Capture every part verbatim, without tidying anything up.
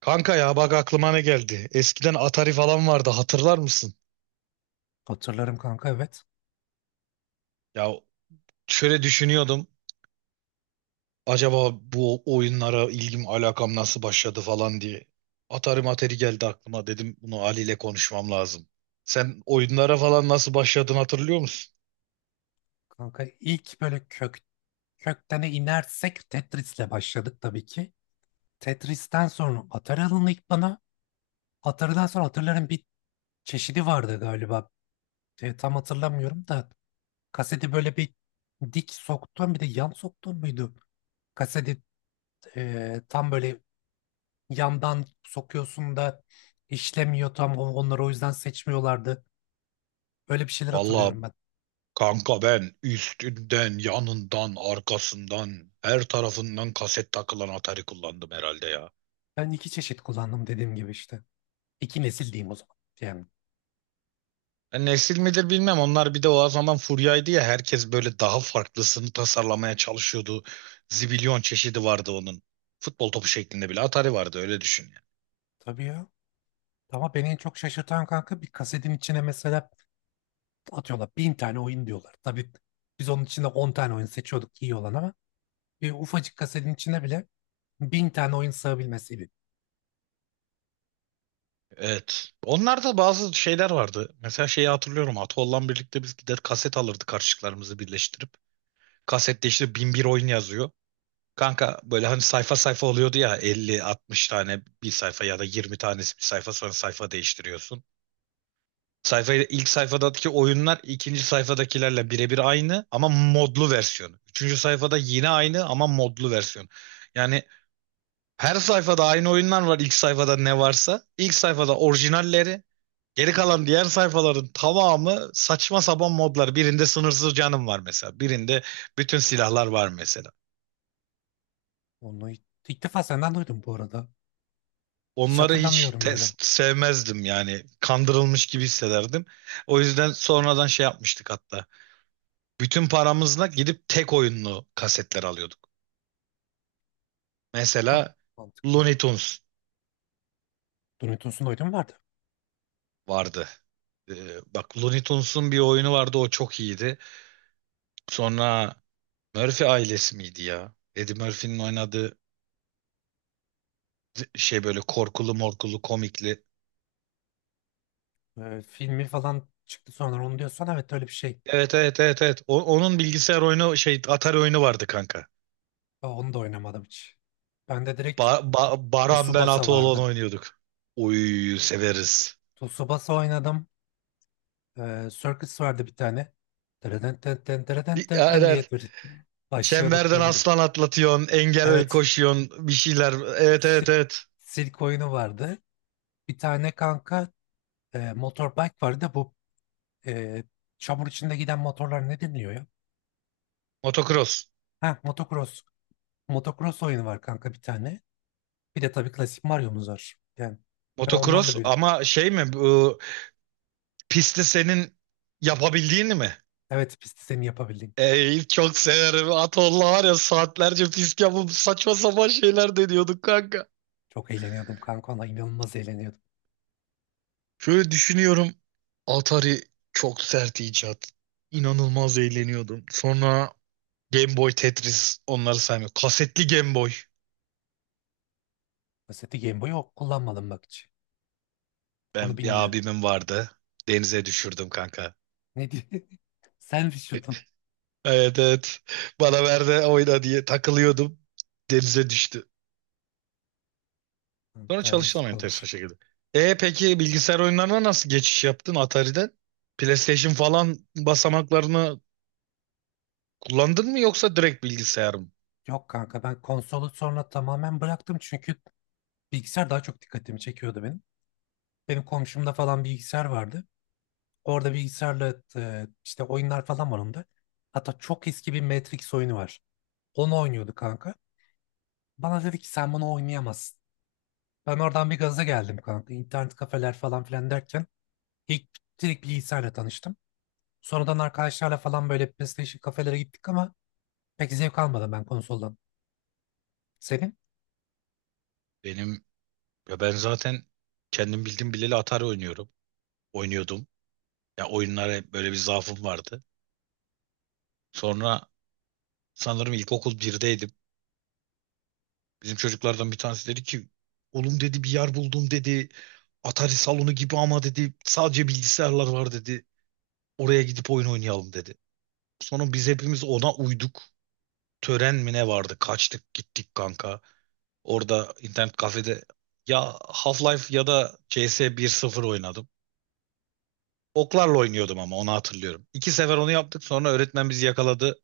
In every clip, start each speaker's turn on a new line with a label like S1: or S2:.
S1: Kanka ya bak aklıma ne geldi. Eskiden Atari falan vardı hatırlar mısın?
S2: Hatırlarım kanka, evet.
S1: Ya şöyle düşünüyordum. Acaba bu oyunlara ilgim alakam nasıl başladı falan diye. Atari materi geldi aklıma dedim bunu Ali ile konuşmam lazım. Sen oyunlara falan nasıl başladın hatırlıyor musun?
S2: Kanka ilk böyle kök köktene inersek Tetris'le başladık tabii ki. Tetris'ten sonra Atari alındı ilk bana. Atari'den sonra Atari'lerin bir çeşidi vardı galiba. E, tam hatırlamıyorum da kaseti böyle bir dik soktun, bir de yan soktun muydu? Kaseti e, tam böyle yandan sokuyorsun da işlemiyor tam. O- onları o yüzden seçmiyorlardı. Öyle bir şeyler
S1: Valla
S2: hatırlıyorum ben.
S1: kanka ben üstünden, yanından, arkasından, her tarafından kaset takılan Atari kullandım herhalde ya.
S2: Ben iki çeşit kullandım dediğim gibi işte. İki nesil diyeyim o zaman. Yani.
S1: E, Nesil midir bilmem. Onlar bir de o zaman furyaydı ya. Herkes böyle daha farklısını tasarlamaya çalışıyordu. Zibilyon çeşidi vardı onun. Futbol topu şeklinde bile Atari vardı öyle düşün yani.
S2: Tabii ya. Ama beni en çok şaşırtan kanka, bir kasetin içine mesela atıyorlar bin tane oyun diyorlar. Tabii biz onun içinde on tane oyun seçiyorduk, iyi olan ama bir ufacık kasetin içine bile bin tane oyun sığabilmesiydi.
S1: Evet. Onlarda bazı şeyler vardı. Mesela şeyi hatırlıyorum. Atollan birlikte biz gider kaset alırdık karşılıklarımızı birleştirip. Kasette işte bin bir oyun yazıyor. Kanka böyle hani sayfa sayfa oluyordu ya elli, altmış tane bir sayfa ya da yirmi tanesi bir sayfa sonra sayfa değiştiriyorsun. Sayfayı ilk sayfadaki oyunlar ikinci sayfadakilerle birebir aynı ama modlu versiyonu. Üçüncü sayfada yine aynı ama modlu versiyon. Yani her sayfada aynı oyunlar var ilk sayfada ne varsa. İlk sayfada orijinalleri, geri kalan diğer sayfaların tamamı saçma sapan modlar. Birinde sınırsız canım var mesela. Birinde bütün silahlar var mesela.
S2: Onu ilk, ilk defa senden duydum bu arada. Hiç
S1: Onları hiç
S2: hatırlamıyorum öyle.
S1: test sevmezdim yani. Kandırılmış gibi hissederdim. O yüzden sonradan şey yapmıştık hatta. Bütün paramızla gidip tek oyunlu kasetler alıyorduk.
S2: Bu da
S1: Mesela
S2: mantıklı.
S1: Looney Tunes
S2: Dunutus'un oyunu mu vardı?
S1: vardı. Ee, bak Looney Tunes'un bir oyunu vardı o çok iyiydi. Sonra Murphy ailesi miydi ya? Eddie Murphy'nin oynadığı şey böyle korkulu morkulu komikli.
S2: Ee, filmi falan çıktı sonra, onu diyorsan evet, öyle bir şey.
S1: Evet, evet, evet, evet. O- onun bilgisayar oyunu şey Atari oyunu vardı kanka.
S2: Aa, onu da oynamadım hiç. Ben de direkt
S1: Ba- Ba- Baran ben
S2: Tsubasa
S1: Ataoğlan
S2: vardı.
S1: oynuyorduk. Uy severiz.
S2: Tsubasa oynadım. Ee, Circus vardı bir tane. Dereden ten ten dereden
S1: Bir-
S2: ten ten
S1: Aynen.
S2: diye böyle başlıyorduk
S1: Çemberden
S2: böyledir.
S1: aslan atlatıyorsun, engel
S2: Evet.
S1: koşuyorsun, bir şeyler. Evet, evet,
S2: Sirk,
S1: evet.
S2: sirk oyunu vardı. Bir tane kanka e, motorbike vardı. Bu e, çamur içinde giden motorlar ne deniliyor ya?
S1: Motocross.
S2: Ha, motocross. Motocross oyunu var kanka bir tane. Bir de tabii klasik Mario'muz var. Yani ben onlarla
S1: Motocross
S2: büyüdüm.
S1: ama şey mi bu pisti senin yapabildiğini mi?
S2: Evet, pist sistemi yapabildim.
S1: Ey çok severim. Atolla var ya saatlerce pist yapıp saçma sapan şeyler deniyorduk kanka.
S2: Çok eğleniyordum kanka, ona inanılmaz eğleniyordum.
S1: Şöyle düşünüyorum. Atari çok sert icat. İnanılmaz eğleniyordum. Sonra Game Boy Tetris onları saymıyorum. Kasetli Game Boy.
S2: Mesela Game Boy'u kullanmadım bak hiç. Onu
S1: Ben bir
S2: bilmiyorum.
S1: abimin vardı. Denize düşürdüm kanka.
S2: Ne diye? Sen düşürdün.
S1: Evet, evet. Bana ver de oyna diye takılıyordum. Denize düştü. Sonra
S2: Kanka
S1: çalıştım
S2: yazık
S1: enteresan
S2: olmuş.
S1: şekilde. E peki bilgisayar oyunlarına nasıl geçiş yaptın Atari'den? PlayStation falan basamaklarını kullandın mı yoksa direkt bilgisayar mı?
S2: Yok kanka, ben konsolu sonra tamamen bıraktım çünkü bilgisayar daha çok dikkatimi çekiyordu benim. Benim komşumda falan bilgisayar vardı. Orada bilgisayarla e, işte oyunlar falan var onda. Hatta çok eski bir Matrix oyunu var. Onu oynuyordu kanka. Bana dedi ki sen bunu oynayamazsın. Ben oradan bir gaza geldim kanka. İnternet kafeler falan filan derken ilk direkt bilgisayarla tanıştım. Sonradan arkadaşlarla falan böyle PlayStation kafelere gittik ama pek zevk almadım ben konsoldan. Senin?
S1: Benim ya ben zaten kendim bildim bileli Atari oynuyorum. Oynuyordum. Ya oyunlara hep böyle bir zaafım vardı. Sonra sanırım ilkokul birdeydim. Bizim çocuklardan bir tanesi dedi ki oğlum dedi bir yer buldum dedi. Atari salonu gibi ama dedi sadece bilgisayarlar var dedi. Oraya gidip oyun oynayalım dedi. Sonra biz hepimiz ona uyduk. Tören mi ne vardı? Kaçtık gittik kanka. Orada internet kafede ya Half-Life ya da C S bir nokta sıfır oynadım. Oklarla oynuyordum ama onu hatırlıyorum. İki sefer onu yaptık sonra öğretmen bizi yakaladı.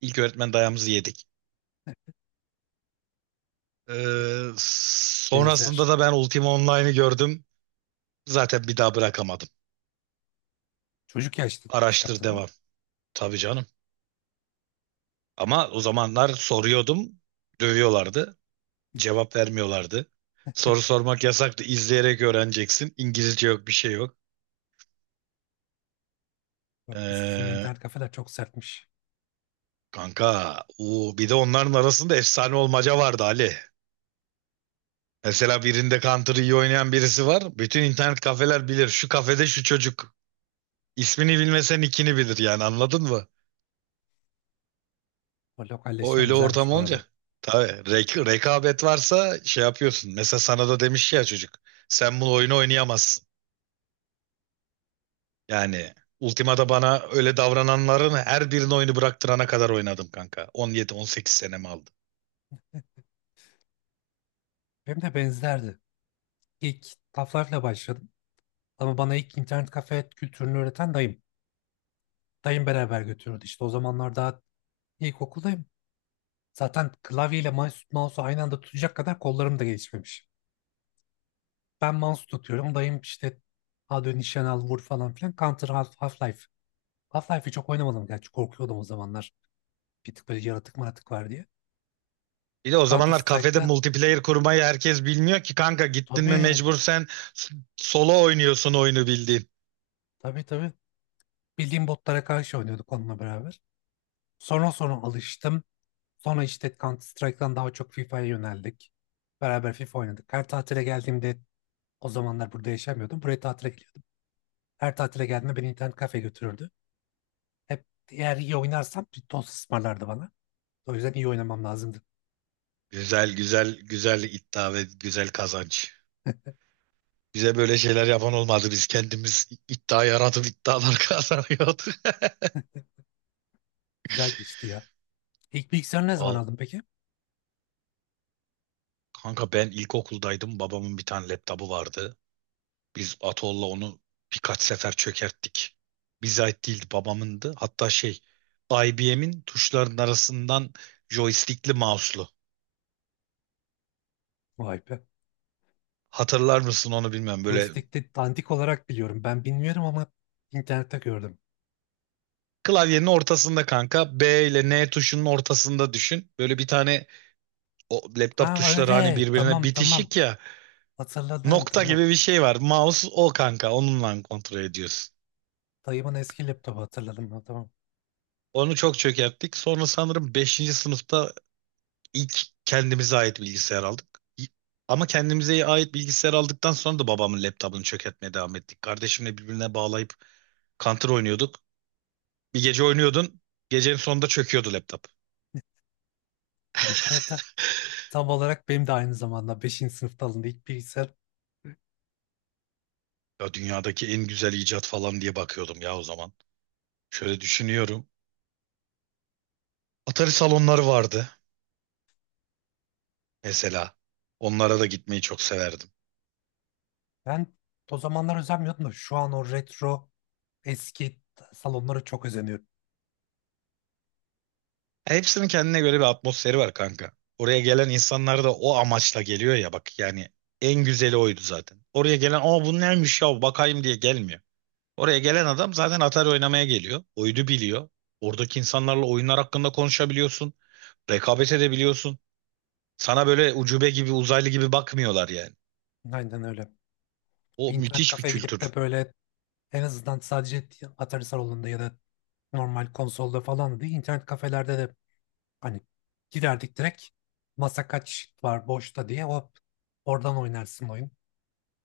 S1: İlk öğretmen dayamızı yedik. Ee, sonrasında
S2: Benzer.
S1: da ben Ultima Online'ı gördüm. Zaten bir daha bırakamadım.
S2: Çocuk yaşta şey
S1: Araştır
S2: yaptın ha?
S1: devam. Tabii canım. Ama o zamanlar soruyordum, dövüyorlardı. Cevap vermiyorlardı. Soru sormak yasaktı. İzleyerek öğreneceksin. İngilizce yok, bir şey yok.
S2: Yok, sizin
S1: Ee,
S2: internet kafeler çok sertmiş.
S1: kanka, uu, bir de onların arasında efsane olmaca vardı Ali. Mesela birinde Counter iyi oynayan birisi var. Bütün internet kafeler bilir. Şu kafede şu çocuk. İsmini bilmesen ikini bilir yani anladın mı?
S2: O
S1: O
S2: lokalleşme
S1: öyle
S2: güzelmiş
S1: ortam
S2: bu
S1: olunca.
S2: arada.
S1: Tabii rek rekabet varsa şey yapıyorsun. Mesela sana da demiş ya çocuk. Sen bu oyunu oynayamazsın. Yani Ultima'da bana öyle davrananların her birinin oyunu bıraktırana kadar oynadım kanka. on yedi on sekiz senemi aldı.
S2: Benim de benzerdi. İlk taflarla başladım. Ama bana ilk internet kafe kültürünü öğreten dayım. Dayım beraber götürüyordu. İşte o zamanlar daha ilkokuldayım. Zaten klavyeyle mouse- mouse'u aynı anda tutacak kadar kollarım da gelişmemiş. Ben mouse tutuyorum. Dayım işte hadi nişan al vur falan filan. Counter, Half- Half-Life. Half-Life'i çok oynamadım, gerçi korkuyordum o zamanlar. Bir tık böyle yaratık maratık var diye.
S1: Bir de o
S2: Counter
S1: zamanlar kafede
S2: Strike'da.
S1: multiplayer kurmayı herkes bilmiyor ki kanka gittin mi
S2: Tabii.
S1: mecbur sen s- solo oynuyorsun oyunu bildiğin.
S2: Tabii, tabii. Bildiğim botlara karşı oynuyorduk onunla beraber. Sonra sonra alıştım. Sonra işte Counter Strike'dan daha çok FIFA'ya yöneldik. Beraber FIFA oynadık. Her tatile geldiğimde o zamanlar burada yaşamıyordum. Buraya tatile geliyordum. Her tatile geldiğimde beni internet kafe götürürdü. Hep eğer iyi oynarsam bir tost ısmarlardı bana. O yüzden iyi oynamam lazımdı.
S1: Güzel, güzel, güzel iddia ve güzel kazanç. Bize böyle şeyler yapan olmadı. Biz kendimiz iddia yaratıp iddialar kazanıyorduk.
S2: Güzel geçti ya. İlk bilgisayarı ne zaman
S1: Val-
S2: aldın peki?
S1: Kanka ben ilkokuldaydım. Babamın bir tane laptopu vardı. Biz Atol'la onu birkaç sefer çökerttik. Bize ait değildi, babamındı. Hatta şey I B M'in tuşların arasından joystickli mouse'lu.
S2: Vay be.
S1: Hatırlar mısın onu bilmem. Böyle
S2: Joystick'te dandik olarak biliyorum. Ben bilmiyorum ama internette gördüm.
S1: klavyenin ortasında kanka B ile N tuşunun ortasında düşün. Böyle bir tane o laptop
S2: Ha
S1: tuşları hani
S2: öyle.
S1: birbirine
S2: Tamam, tamam.
S1: bitişik ya.
S2: Hatırladım,
S1: Nokta
S2: tamam.
S1: gibi bir şey var. Mouse o kanka onunla kontrol ediyorsun.
S2: Dayımın eski laptopu hatırladım ben, tamam.
S1: Onu çok çökerttik. Sonra sanırım beşinci sınıfta İlk kendimize ait bilgisayar aldık. İ- Ama kendimize ait bilgisayar aldıktan sonra da babamın laptopunu çökertmeye devam ettik. Kardeşimle birbirine bağlayıp Counter oynuyorduk. Bir gece oynuyordun, gecenin sonunda çöküyordu laptop.
S2: Bu arada tam olarak benim de aynı zamanda beşinci sınıfta alındı ilk bilgisayar.
S1: Ya dünyadaki en güzel icat falan diye bakıyordum ya o zaman. Şöyle düşünüyorum. Atari salonları vardı mesela. Onlara da gitmeyi çok severdim.
S2: Ben o zamanlar özenmiyordum da şu an o retro eski salonlara çok özeniyorum.
S1: Hepsinin kendine göre bir atmosferi var kanka. Oraya gelen insanlar da o amaçla geliyor ya bak yani en güzeli oydu zaten. Oraya gelen aa bu neymiş ya bakayım diye gelmiyor. Oraya gelen adam zaten Atari oynamaya geliyor. Oyunu biliyor. Oradaki insanlarla oyunlar hakkında konuşabiliyorsun. Rekabet edebiliyorsun. Sana böyle ucube gibi uzaylı gibi bakmıyorlar yani.
S2: Aynen öyle. Bir
S1: O
S2: internet
S1: müthiş bir
S2: kafeye gidip
S1: kültür.
S2: de böyle en azından sadece Atari salonunda ya da normal konsolda falan değil, internet kafelerde de hani giderdik direkt masa kaç var boşta diye hop oradan oynarsın oyun.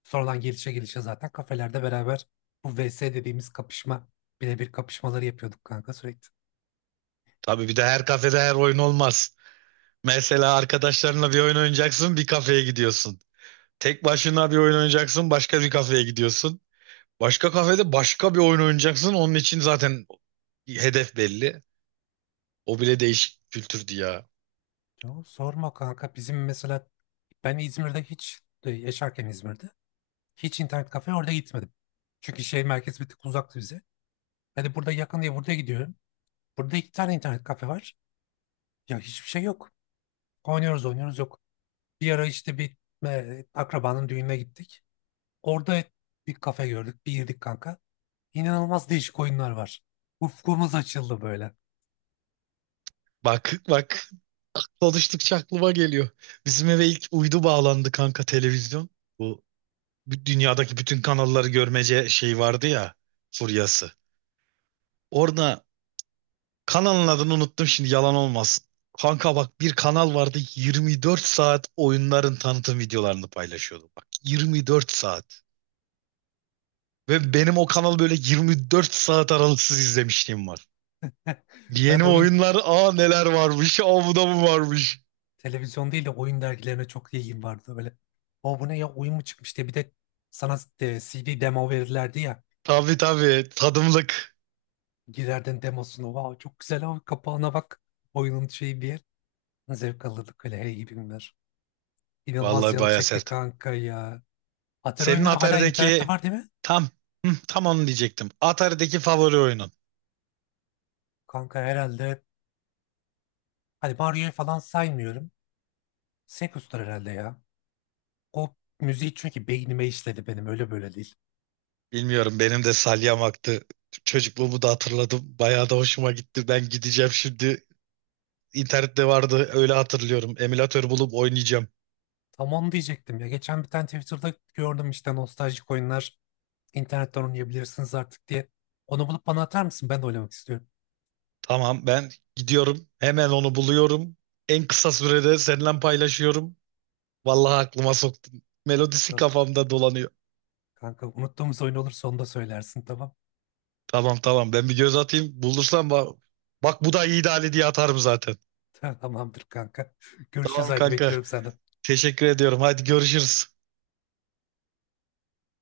S2: Sonradan gelişe gelişe zaten kafelerde beraber bu V S dediğimiz kapışma, birebir kapışmaları yapıyorduk kanka sürekli.
S1: Tabii bir de her kafede her oyun olmaz. Mesela arkadaşlarınla bir oyun oynayacaksın bir kafeye gidiyorsun. Tek başına bir oyun oynayacaksın başka bir kafeye gidiyorsun. Başka kafede başka bir oyun oynayacaksın. Onun için zaten hedef belli. O bile değişik bir kültürdü ya.
S2: Yo, sorma kanka, bizim mesela ben İzmir'de hiç e, yaşarken İzmir'de hiç internet kafeye orada gitmedim. Çünkü şehir merkezi bir tık uzaktı bize. Hani burada yakın diye burada gidiyorum. Burada iki tane internet kafe var. Ya hiçbir şey yok. Oynuyoruz oynuyoruz, yok. Bir ara işte bir e, akrabanın düğününe gittik. Orada bir kafe gördük. Bir girdik kanka. İnanılmaz değişik oyunlar var. Ufkumuz açıldı böyle.
S1: Bak, bak konuştukça aklıma geliyor. Bizim eve ilk uydu bağlandı kanka televizyon. Bu dünyadaki bütün kanalları görmece şey vardı ya furyası. Orada kanalın adını unuttum şimdi yalan olmasın. Kanka bak bir kanal vardı yirmi dört saat oyunların tanıtım videolarını paylaşıyordu. Bak yirmi dört saat. Ve benim o kanal böyle yirmi dört saat aralıksız izlemişliğim var.
S2: Ben
S1: Yeni
S2: oyun,
S1: oyunlar aa neler varmış. Aa bu da mı varmış.
S2: televizyon değil de oyun dergilerine çok ilgim vardı böyle. O bu ne ya, oyun mu çıkmış diye, bir de sana e, C D demo verirlerdi ya.
S1: Tabii, tabii tadımlık.
S2: Girerdin demosunu. Wow, çok güzel abi, kapağına bak. Oyunun şeyi bir yer. Zevk alırdık öyle, hey gibi günler. İnanılmaz
S1: Vallahi
S2: canı
S1: baya
S2: çekti
S1: sert.
S2: kanka ya. Atari
S1: Senin
S2: oyunları hala internette
S1: Atari'deki
S2: var değil mi?
S1: tam hı, tam onu diyecektim. Atari'deki favori oyunun.
S2: Kanka herhalde. Hani Mario'yu falan saymıyorum. Sekus'tur herhalde ya. O müziği çünkü beynime işledi benim, öyle böyle değil.
S1: Bilmiyorum benim de salyamaktı. Çocukluğumu da hatırladım. Bayağı da hoşuma gitti. Ben gideceğim şimdi. İnternette vardı öyle hatırlıyorum. Emülatör bulup oynayacağım.
S2: Tamam diyecektim ya. Geçen bir tane Twitter'da gördüm işte, nostaljik oyunlar internetten oynayabilirsiniz artık diye. Onu bulup bana atar mısın? Ben de oynamak istiyorum.
S1: Tamam ben gidiyorum. Hemen onu buluyorum. En kısa sürede seninle paylaşıyorum. Vallahi aklıma soktun. Melodisi
S2: Tamam
S1: kafamda dolanıyor.
S2: kanka, unuttuğumuz oyun olursa onu da söylersin, tamam.
S1: Tamam, tamam ben bir göz atayım. Bulursam bak, bak bu da iyi ideali diye atarım zaten.
S2: Tamamdır kanka. Görüşürüz,
S1: Tamam
S2: haydi
S1: kanka.
S2: bekliyorum senden.
S1: Teşekkür ediyorum. Hadi görüşürüz.